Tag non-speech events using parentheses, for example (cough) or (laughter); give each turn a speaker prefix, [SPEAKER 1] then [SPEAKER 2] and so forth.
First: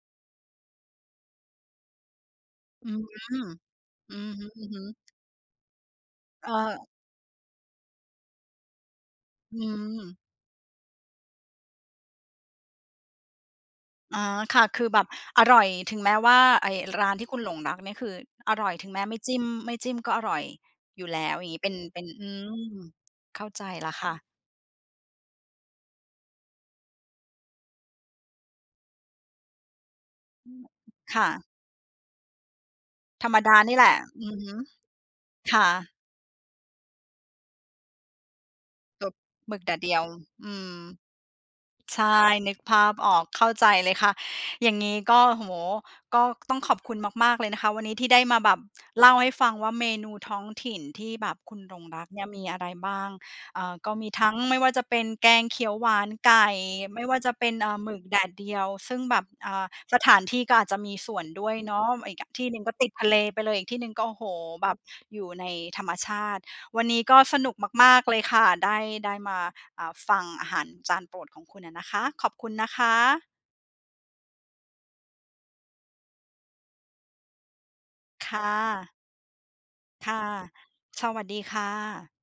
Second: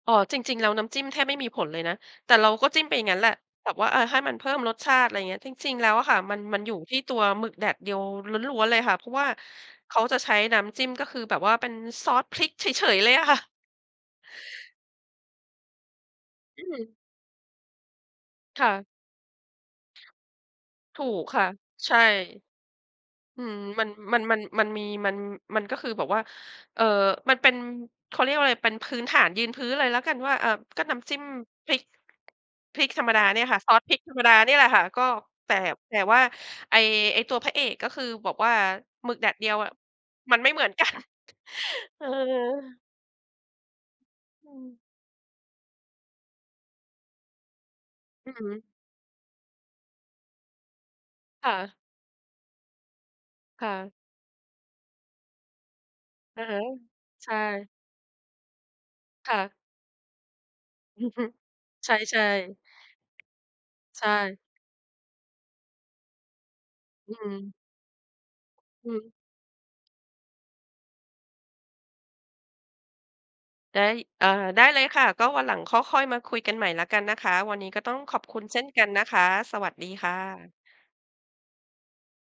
[SPEAKER 1] อ๋อ จริง ๆ แล้วน้ำจิ้มแทบไม่มีผลเลยนะ แต่เราก็จิ้
[SPEAKER 2] อ
[SPEAKER 1] ม
[SPEAKER 2] ื
[SPEAKER 1] ไป
[SPEAKER 2] ม
[SPEAKER 1] อย่างงั
[SPEAKER 2] อ
[SPEAKER 1] ้
[SPEAKER 2] ื
[SPEAKER 1] นแหละแบบว่า อา ให้ม
[SPEAKER 2] อ
[SPEAKER 1] ันเพิ่มรส
[SPEAKER 2] ฮึ
[SPEAKER 1] ช
[SPEAKER 2] ๆ
[SPEAKER 1] าติ อะไรอย่างเงี้ย จริง ๆ แล้วอะค่ะ มัน
[SPEAKER 2] เอ่
[SPEAKER 1] มันอยู่
[SPEAKER 2] อ
[SPEAKER 1] ที่ตัวหมึกแดดเดียวล้วน ๆ เลยค่ะ เพราะว่า
[SPEAKER 2] อื
[SPEAKER 1] เขา
[SPEAKER 2] ม
[SPEAKER 1] จะใช้น้ำจิ้ม ก็คือแบบว่าเป็นซอสพริกเฉย ๆ เลยอะค่ะ
[SPEAKER 2] อ๋อ ค่ะ คือแบบอร่อย ถึงแม้ว่า
[SPEAKER 1] อื
[SPEAKER 2] ไอ้
[SPEAKER 1] ม
[SPEAKER 2] ร้านที่คุณหลงรักเนี่ย คืออ
[SPEAKER 1] ค
[SPEAKER 2] ร
[SPEAKER 1] ่
[SPEAKER 2] ่อย
[SPEAKER 1] ะ
[SPEAKER 2] ถึงแม้ไม่จิ้ม ไม่จิ้มก็อร่อย
[SPEAKER 1] ถ
[SPEAKER 2] อย
[SPEAKER 1] ู
[SPEAKER 2] ู่แล
[SPEAKER 1] ก
[SPEAKER 2] ้ว
[SPEAKER 1] ค่
[SPEAKER 2] อ
[SPEAKER 1] ะ
[SPEAKER 2] ย่างงี้ เป็น
[SPEAKER 1] ใช
[SPEAKER 2] เ
[SPEAKER 1] ่
[SPEAKER 2] ป็น อืม เ
[SPEAKER 1] อ
[SPEAKER 2] ข
[SPEAKER 1] ื
[SPEAKER 2] ้า
[SPEAKER 1] ม
[SPEAKER 2] ใจ
[SPEAKER 1] มั
[SPEAKER 2] แล
[SPEAKER 1] น
[SPEAKER 2] ้วค่
[SPEAKER 1] มัน
[SPEAKER 2] ะ
[SPEAKER 1] มัน มันมี มัน มันก็คือ แบบว่า เอ่อ มันเป็น เขาเรียกว่าอะไร เป็นพื้นฐานยืนพื้นเลยแล้วกันว่า เอ
[SPEAKER 2] อ
[SPEAKER 1] ่
[SPEAKER 2] ื
[SPEAKER 1] อ
[SPEAKER 2] ม
[SPEAKER 1] ก็น้ำจ
[SPEAKER 2] ค
[SPEAKER 1] ิ้ม
[SPEAKER 2] ่ะ
[SPEAKER 1] พริก พริกธรรมดา
[SPEAKER 2] ธร
[SPEAKER 1] เ
[SPEAKER 2] ร
[SPEAKER 1] น
[SPEAKER 2] ม
[SPEAKER 1] ี่ย
[SPEAKER 2] ด
[SPEAKER 1] ค
[SPEAKER 2] า
[SPEAKER 1] ่ะ ซ
[SPEAKER 2] นี
[SPEAKER 1] อ
[SPEAKER 2] ่
[SPEAKER 1] ส
[SPEAKER 2] แหล
[SPEAKER 1] พร
[SPEAKER 2] ะ
[SPEAKER 1] ิกธรรม
[SPEAKER 2] อ
[SPEAKER 1] ด
[SPEAKER 2] ื
[SPEAKER 1] า
[SPEAKER 2] อฮ
[SPEAKER 1] เนี่
[SPEAKER 2] ึ
[SPEAKER 1] ยแหละค่ะ ก็ แต่
[SPEAKER 2] ค่ะ
[SPEAKER 1] แต่ว่า ไอ้ ไอ้ตัวพระเอก ก็คือบอกว่า
[SPEAKER 2] ต
[SPEAKER 1] หมึ
[SPEAKER 2] บ
[SPEAKER 1] กแดดเดี
[SPEAKER 2] ห
[SPEAKER 1] ย
[SPEAKER 2] ม
[SPEAKER 1] ว
[SPEAKER 2] ึก
[SPEAKER 1] อ
[SPEAKER 2] แ
[SPEAKER 1] ะ
[SPEAKER 2] ดดเดียว
[SPEAKER 1] มันไ
[SPEAKER 2] อ
[SPEAKER 1] ม่
[SPEAKER 2] ื
[SPEAKER 1] เหมือน
[SPEAKER 2] ม
[SPEAKER 1] กัน (chuckles)
[SPEAKER 2] ใช
[SPEAKER 1] เออ
[SPEAKER 2] ่ นึกภาพออก เข้าใจเลยค่ะ
[SPEAKER 1] อื
[SPEAKER 2] อย่
[SPEAKER 1] ม
[SPEAKER 2] างงี้ ก็ โอ้โฮ ก็ต้องขอบคุณมาก ๆ เลยนะคะ วันนี้ที่ได้
[SPEAKER 1] อื
[SPEAKER 2] ม
[SPEAKER 1] อ
[SPEAKER 2] า
[SPEAKER 1] ฮ
[SPEAKER 2] แบบ
[SPEAKER 1] ึ
[SPEAKER 2] เล่าให้ฟังว่า เมนูท้องถิ่นที่แบบ
[SPEAKER 1] ค่
[SPEAKER 2] คุณห
[SPEAKER 1] ะ
[SPEAKER 2] ลงรักเนี่ยมีอะไรบ้าง เอ
[SPEAKER 1] ค
[SPEAKER 2] ่
[SPEAKER 1] ่
[SPEAKER 2] อ ก
[SPEAKER 1] ะ
[SPEAKER 2] ็มีทั้ง ไม่ว่าจะเป็นแกงเขียวหวานไก
[SPEAKER 1] อะ
[SPEAKER 2] ่
[SPEAKER 1] ฮะ
[SPEAKER 2] ไม่ว่า
[SPEAKER 1] ใช
[SPEAKER 2] จะเป็น
[SPEAKER 1] ่
[SPEAKER 2] อ่า หมึกแดดเดียว ซึ่งแบบ
[SPEAKER 1] ค่
[SPEAKER 2] อ
[SPEAKER 1] ะ
[SPEAKER 2] ่า สถานที่ก็อาจจะมี
[SPEAKER 1] อื
[SPEAKER 2] ส
[SPEAKER 1] อ
[SPEAKER 2] ่
[SPEAKER 1] ฮ
[SPEAKER 2] ว
[SPEAKER 1] ึ
[SPEAKER 2] นด้วยเนาะ
[SPEAKER 1] ใช
[SPEAKER 2] อีก
[SPEAKER 1] ่
[SPEAKER 2] อ ที่ห
[SPEAKER 1] ๆ
[SPEAKER 2] นึ่งก็ติดทะเลไปเลย อีกที่หนึ่ง
[SPEAKER 1] ใ
[SPEAKER 2] ก
[SPEAKER 1] ช
[SPEAKER 2] ็ โอ้โฮ
[SPEAKER 1] ่
[SPEAKER 2] แบบอยู่ในธรรมชาติ วันนี้
[SPEAKER 1] อื
[SPEAKER 2] ก็สนุ
[SPEAKER 1] ม
[SPEAKER 2] กมาก ๆ เลยค่ะ ได้
[SPEAKER 1] อื
[SPEAKER 2] ได
[SPEAKER 1] ม
[SPEAKER 2] ้มา อ่า ฟังอาหารจานโปรดของคุณอะนะคะ ขอบคุณนะคะ
[SPEAKER 1] ได้ เอ่อ ได้เลยค่ะ ก็วันหลังค่อ ค่อยมาคุยกันใหม่แล้วกันนะคะ วันนี้ก็ต้องขอบ
[SPEAKER 2] ค
[SPEAKER 1] คุ
[SPEAKER 2] ่
[SPEAKER 1] ณเช่นกัน
[SPEAKER 2] ะ
[SPEAKER 1] นะคะ สวัสดี
[SPEAKER 2] ค
[SPEAKER 1] ค่
[SPEAKER 2] ่ะ
[SPEAKER 1] ะ
[SPEAKER 2] สวัสดีค่ะ